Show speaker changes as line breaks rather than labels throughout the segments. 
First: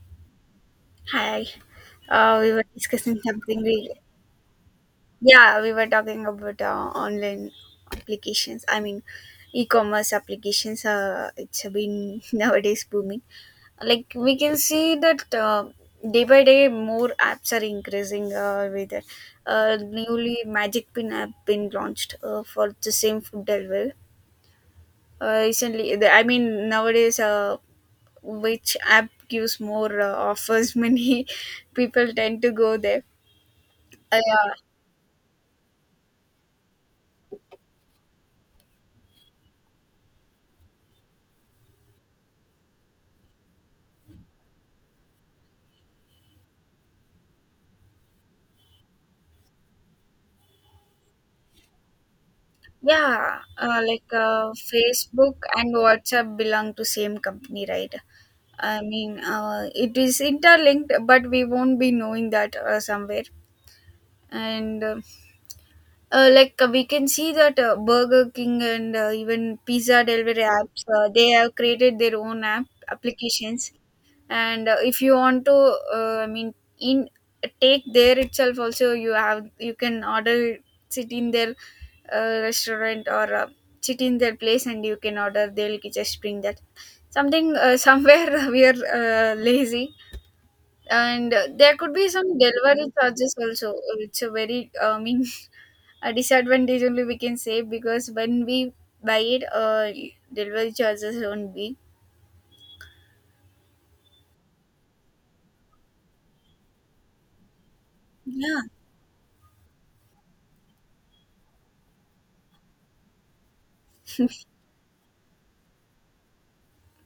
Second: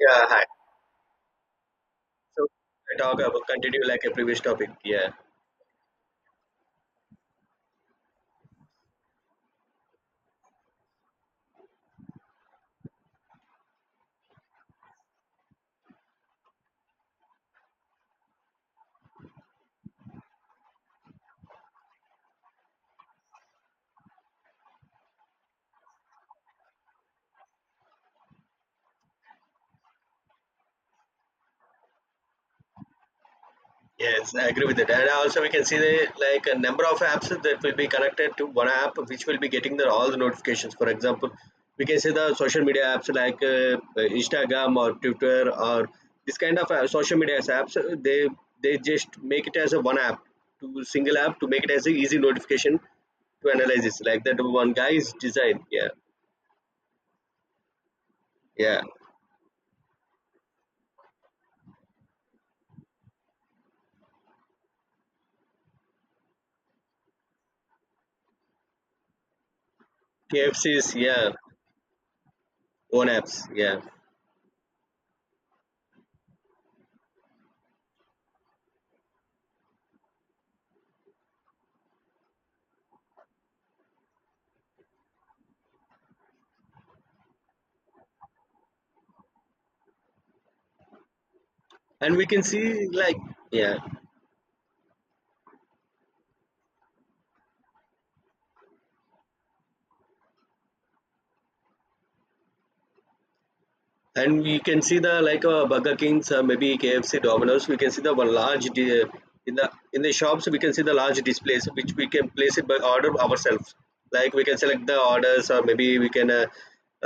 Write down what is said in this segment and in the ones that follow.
Yeah, hi.
Hi.
So
We were
I
discussing
talk about
something.
continue like a previous topic. Yeah,
Yeah, we were talking about online applications. I mean, e-commerce applications. It's been nowadays booming. Like we can see that day by day, more apps are increasing. With it. Newly Magic Pin app been launched for the same food delivery. Recently, I mean, nowadays, which app gives more offers? Many people tend to go there. Uh,
yes, I
yeah,
agree with that. And also we can see the like a number of apps that will be connected to one app, which will be getting the all the notifications. For example, we can see the social media apps like Instagram or Twitter or this kind of social media apps. They just make it as a one app to single app to make it as a easy notification
yeah,
to analyze this
like
like that one guy's
Facebook
design.
and
Yeah,
WhatsApp belong to same company, right? I
yeah.
mean, it is interlinked, but we won't be knowing that somewhere. And like we can see that Burger King and even pizza delivery apps,
KFC's,
they
yeah,
have created their own app
own apps.
applications.
Yeah.
And if you want to I mean in take there itself also you can order, sit in their restaurant, or sit in their place and you can order, they'll just bring that something. Somewhere we are lazy, and there could be
And
some
we can
delivery
see like,
charges also.
yeah,
It's a very a disadvantage only, we can say, because when we buy it, delivery charges won't be.
and we can see the like burger kings, maybe kfc domino's, we can see the one
Yeah.
large in the in the shops we can see the large displays which we can place it by order ourselves, like we can select the orders or maybe we can uh,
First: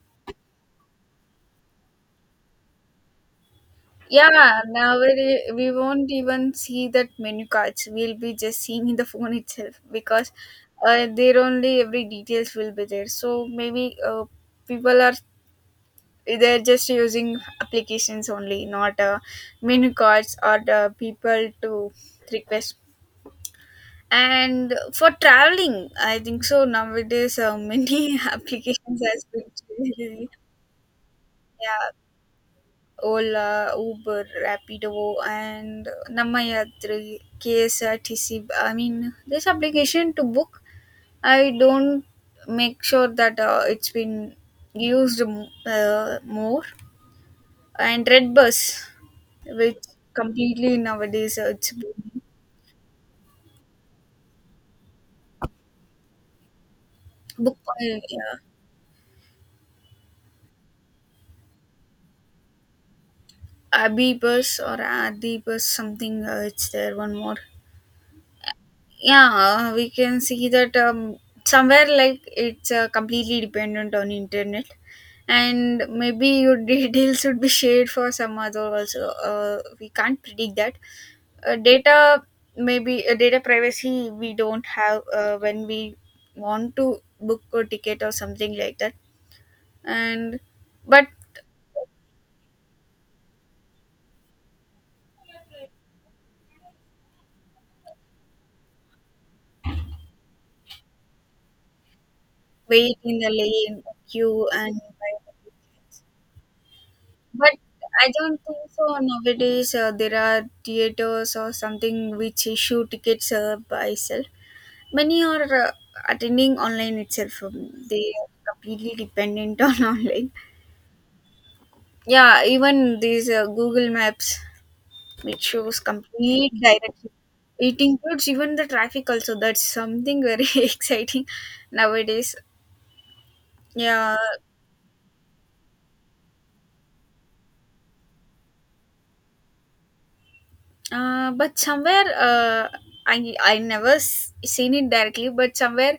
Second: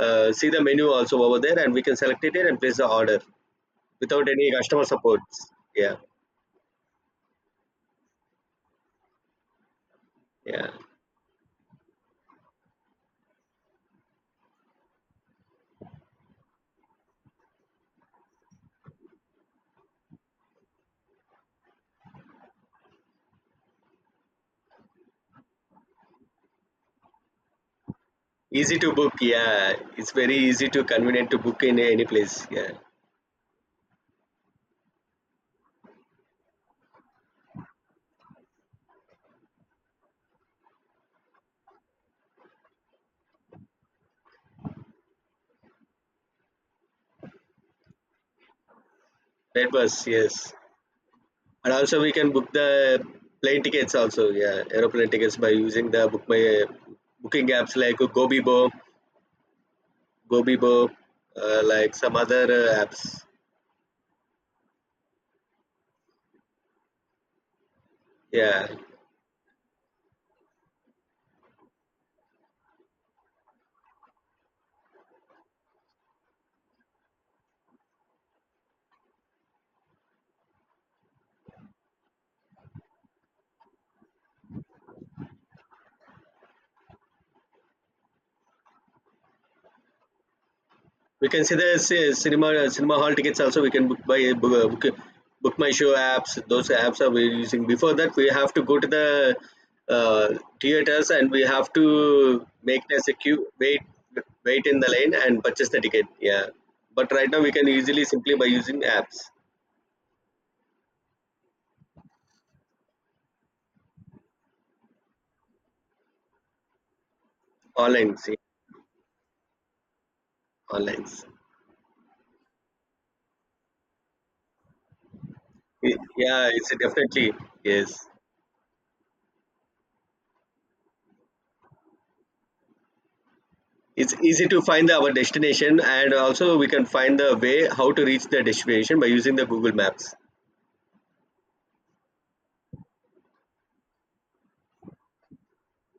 uh, see the menu also over there and we can select it and place the order without any
Yeah,
customer
now
support.
we
Yeah.
won't even see that menu cards. We'll be just seeing in the phone itself, because
Yeah,
there only every details will be there. So maybe people are, they're just using applications only, not menu cards or the people to request. And for traveling, I think so nowadays many
easy to
applications
book,
has
yeah, it's
been.
very easy to convenient to book in
Yeah,
any place, yeah,
Ola, Uber, Rapido, and namayatri, ksrtc. I mean, this application to book, I don't make sure that it's been used more. And redbus,
that
which
was, yes.
completely nowadays it's
And also we
been
can book the plane tickets also. Yeah, aeroplane tickets by using the book my booking
booked by
apps like
uh,
Gobibo, Gobibo, like some other apps.
Abhi bus or Adi bus, something it's there one more.
Yeah,
Yeah, we can see that somewhere, like it's completely dependent on internet, and maybe your details should be shared for some other also. We can't predict that uh, data data privacy we don't have when we want to book a ticket or something like that. And but
we can see the cinema hall tickets also. We can book by book my show apps. Those apps are we using. Before that, we have to go to the uh, theaters and we have to make
wait
as a
in the
queue
lane
wait,
queue.
wait in
And
the line and purchase the ticket. Yeah, but right now we
but
can easily
I
simply
don't
by
think
using
so
apps.
nowadays there are theaters or something which issue tickets by itself. Many are attending online itself. They
Online,
are
see,
completely dependent on online.
online.
Yeah, even these Google Maps, it shows
Y- Yeah,
complete
it's
direction.
definitely,
It
yes.
includes even the traffic also. That's something very exciting nowadays.
It's
Yeah.
easy to find our destination, and also we can find the way how to reach the destination by using the Google Maps.
But somewhere I never seen it directly, but somewhere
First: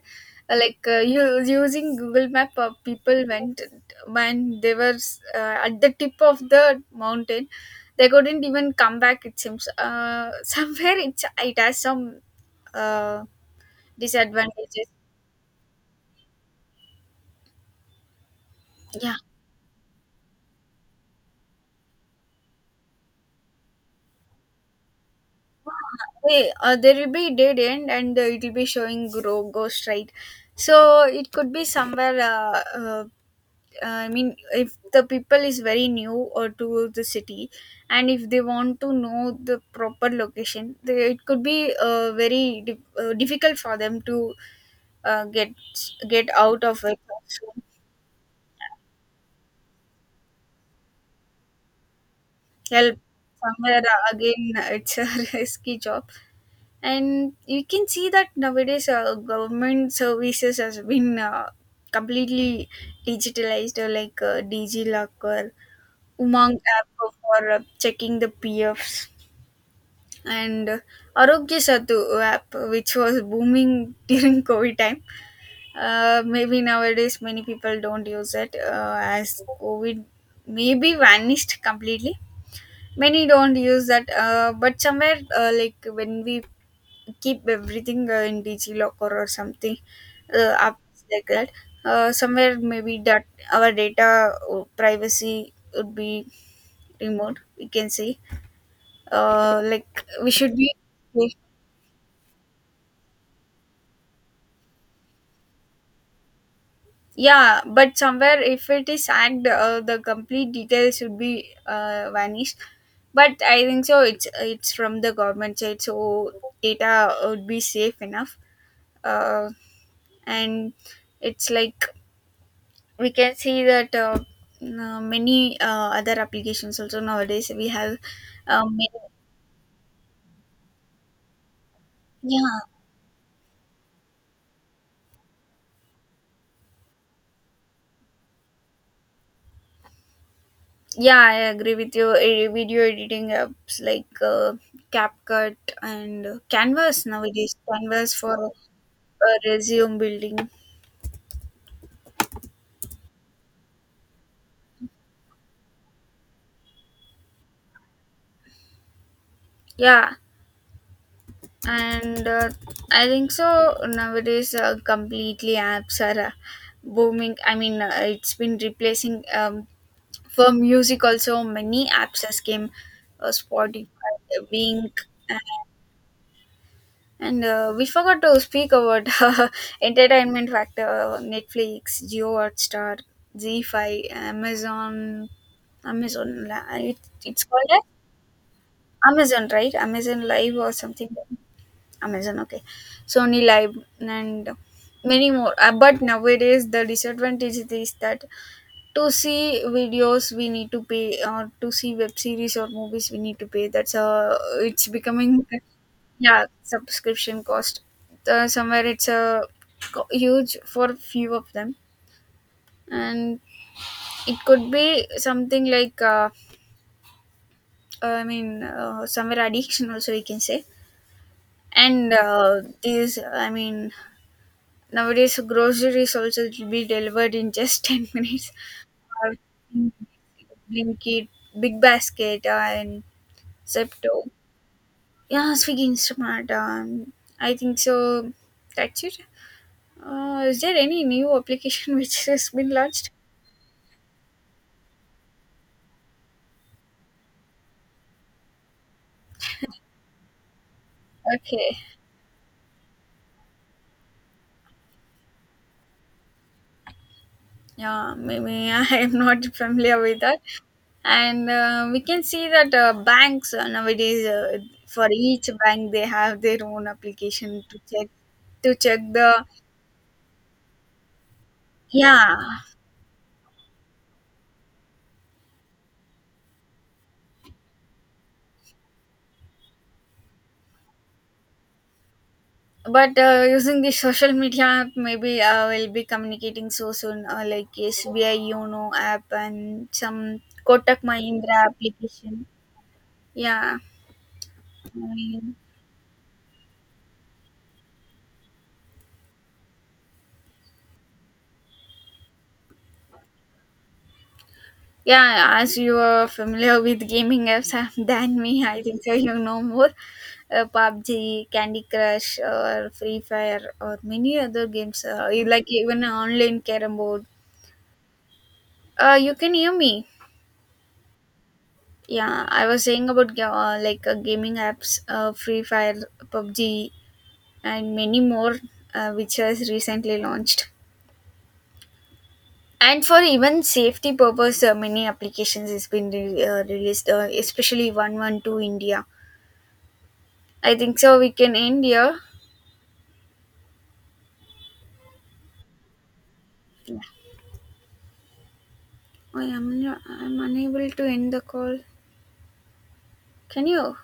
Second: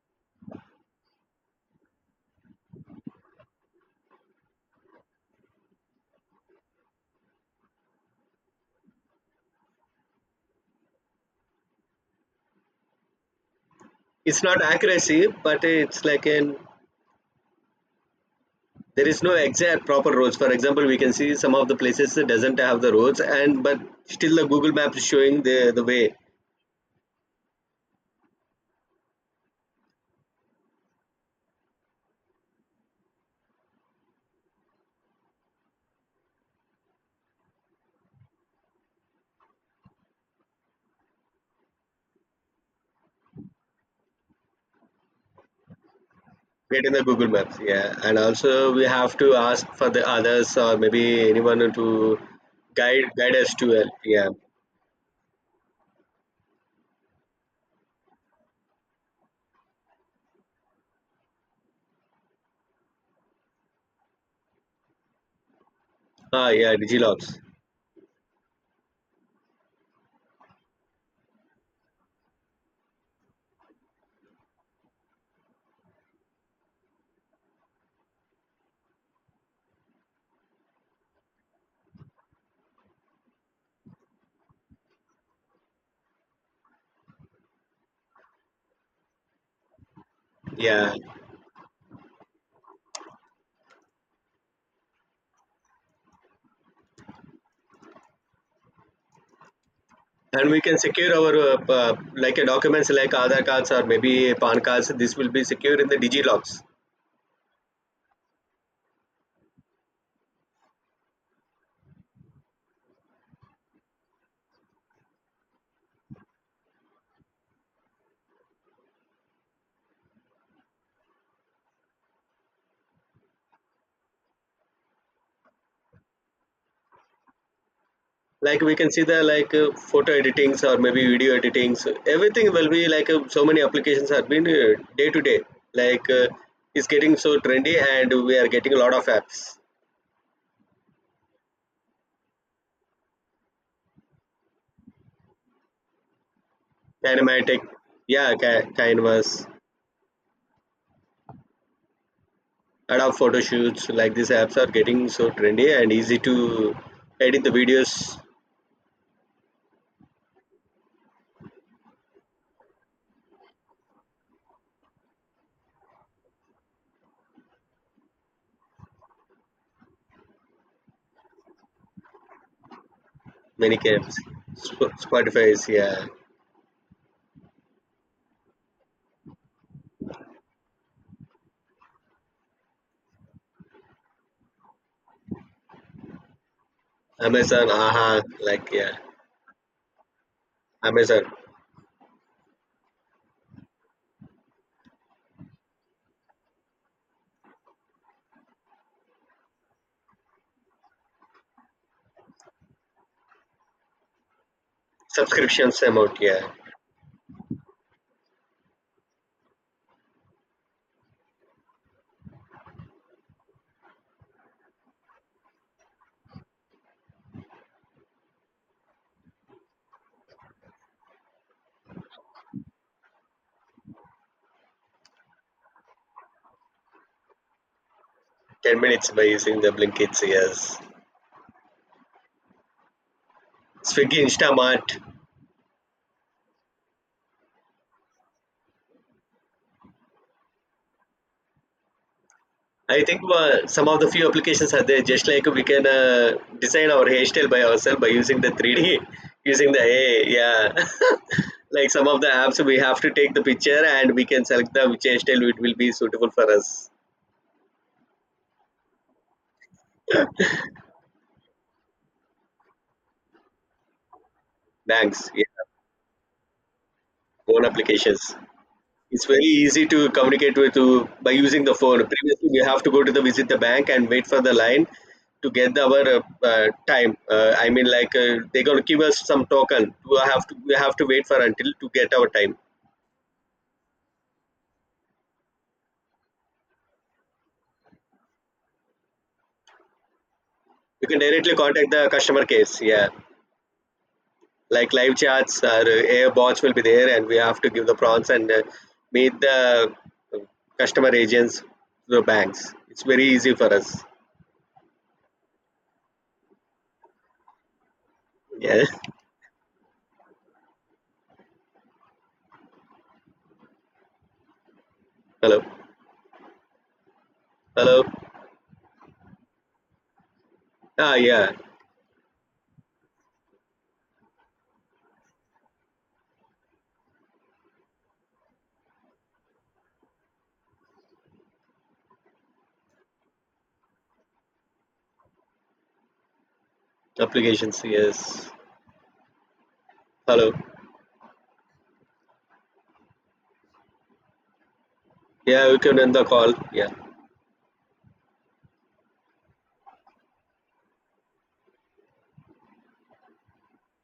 you using Google Map, people went when they were at the tip of the mountain, they couldn't even come back. It seems somewhere it has some uh,
It's not
disadvantages.
accuracy, but it's like an, there
Yeah,
is no exact proper roads. For example, we can see some of the places that doesn't have the roads, and but still the Google Map is showing the way.
there will be dead end and it will be showing grow ghost, right. So it could be somewhere I mean, if the people is very new or to the city, and if they want to know the proper location, it could be very difficult for them to uh, get get out of
Right in
it.
the Google
So
Maps, yeah. And also we have to ask for the others or maybe anyone to
help,
guide us to
somewhere
it. Yeah.
again, it's a risky job, and you can see that nowadays government services has been completely digitalized, DigiLocker,
Ah,
Umang
yeah,
app
DigiLockers.
for checking the PFs, and Arogya Setu app, which was booming during COVID time. Maybe nowadays many people don't use it as COVID maybe vanished completely. Many don't use that, but somewhere like when we keep everything in DigiLocker or something,
Yeah,
apps like that. Somewhere maybe that our data privacy would be removed, we can say, like we
and
should
we
be.
can secure our like documents like Aadhaar cards or maybe PAN cards. This will be secure in the DigiLockers.
Yeah, but somewhere if it is hacked, the complete details should be vanished. But I think so it's from the government side, so data would be safe enough. uh, and it's like we can see that many other applications also nowadays we have.
Like we
um,
can see the like photo editings or maybe video editings. Everything
yeah.
will be like so many applications have been day to day. Like it's getting so trendy, and we are getting a lot of apps.
Yeah, I agree with you. Eh, video editing apps like capcut and canvas, nowadays
Kinematic,
canvas
yeah,
for
Canvas,
resume building.
Adobe Photoshoots. Like these apps are getting so trendy and easy to edit the videos.
Yeah. And I think so nowadays completely apps are booming. I mean, it's been replacing. For music also, many apps has came.
Many
Spotify,
games. Sp-
wink.
Spotify is, yeah.
And we forgot to speak about entertainment factor. Netflix, geo, hotstar, Z5, amazon. It, it's
Amazon,
called as
aha, like, yeah.
amazon, right? Amazon live or something.
Amazon
Amazon, okay, Sony Live, and many more. But nowadays, the disadvantage is that to see videos we need to pay, or to see web series or movies we need to pay. That's a, it's becoming,
subscriptions amount, yeah.
yeah, subscription cost. Somewhere it's a huge for few of them, and it could be something like somewhere addiction also, we can say. And I mean, nowadays, groceries also it will be delivered in just 10 minutes.
10 minutes by
Or
using the
in
Blinkits, yes.
Blinkit, Big Basket, and
Swiggy,
Zepto.
Instamart.
Yeah, Swiggy Instamart. I think so. That's it. Is there any new application which has been
I
launched?
think some of the few applications are there. Just like we can design our hairstyle by ourselves by using the three D, using the A. I. Yeah.
Okay.
Like some of the apps, we have to take the picture and we can select the which hairstyle it will be suitable for us.
Yeah, maybe I am not familiar with that. And we can see that banks nowadays, for
Thanks. Yeah.
each bank, they have their own application
Own
to check,
applications.
to check
It's very
the.
easy to communicate with to by using the phone.
Yeah,
Previously, we have to go to the visit the bank and wait for the line to get the, our time. I mean, like they're gonna give us some token. We have to wait for until to get our time.
but using the social media, maybe I will be communicating so soon, like SBI Yono app and some Kotak
You can directly
Mahindra
contact the
application.
customer case. Yeah,
Yeah.
like live
I-
chats or air bots will be there, and we have to give the prompts and meet the uh, customer agents, the banks. It's very easy for us.
yeah, as you are familiar with gaming apps than me, I
Yeah.
think so you know more. PUBG, Candy Crush, or Free Fire, or many other games. You
Hello.
like even online carom board.
Hello.
You can hear me.
Ah, yeah.
Yeah, I was saying about gaming apps, Free Fire, PUBG, and many more, which was recently launched. And for even safety purpose, many applications has been released,
Applications.
especially one one
Yes.
two India.
Hello.
I think so. We can end here.
Yeah, we can end the call. Yeah.
Yeah. I am unable to end the call. Can you?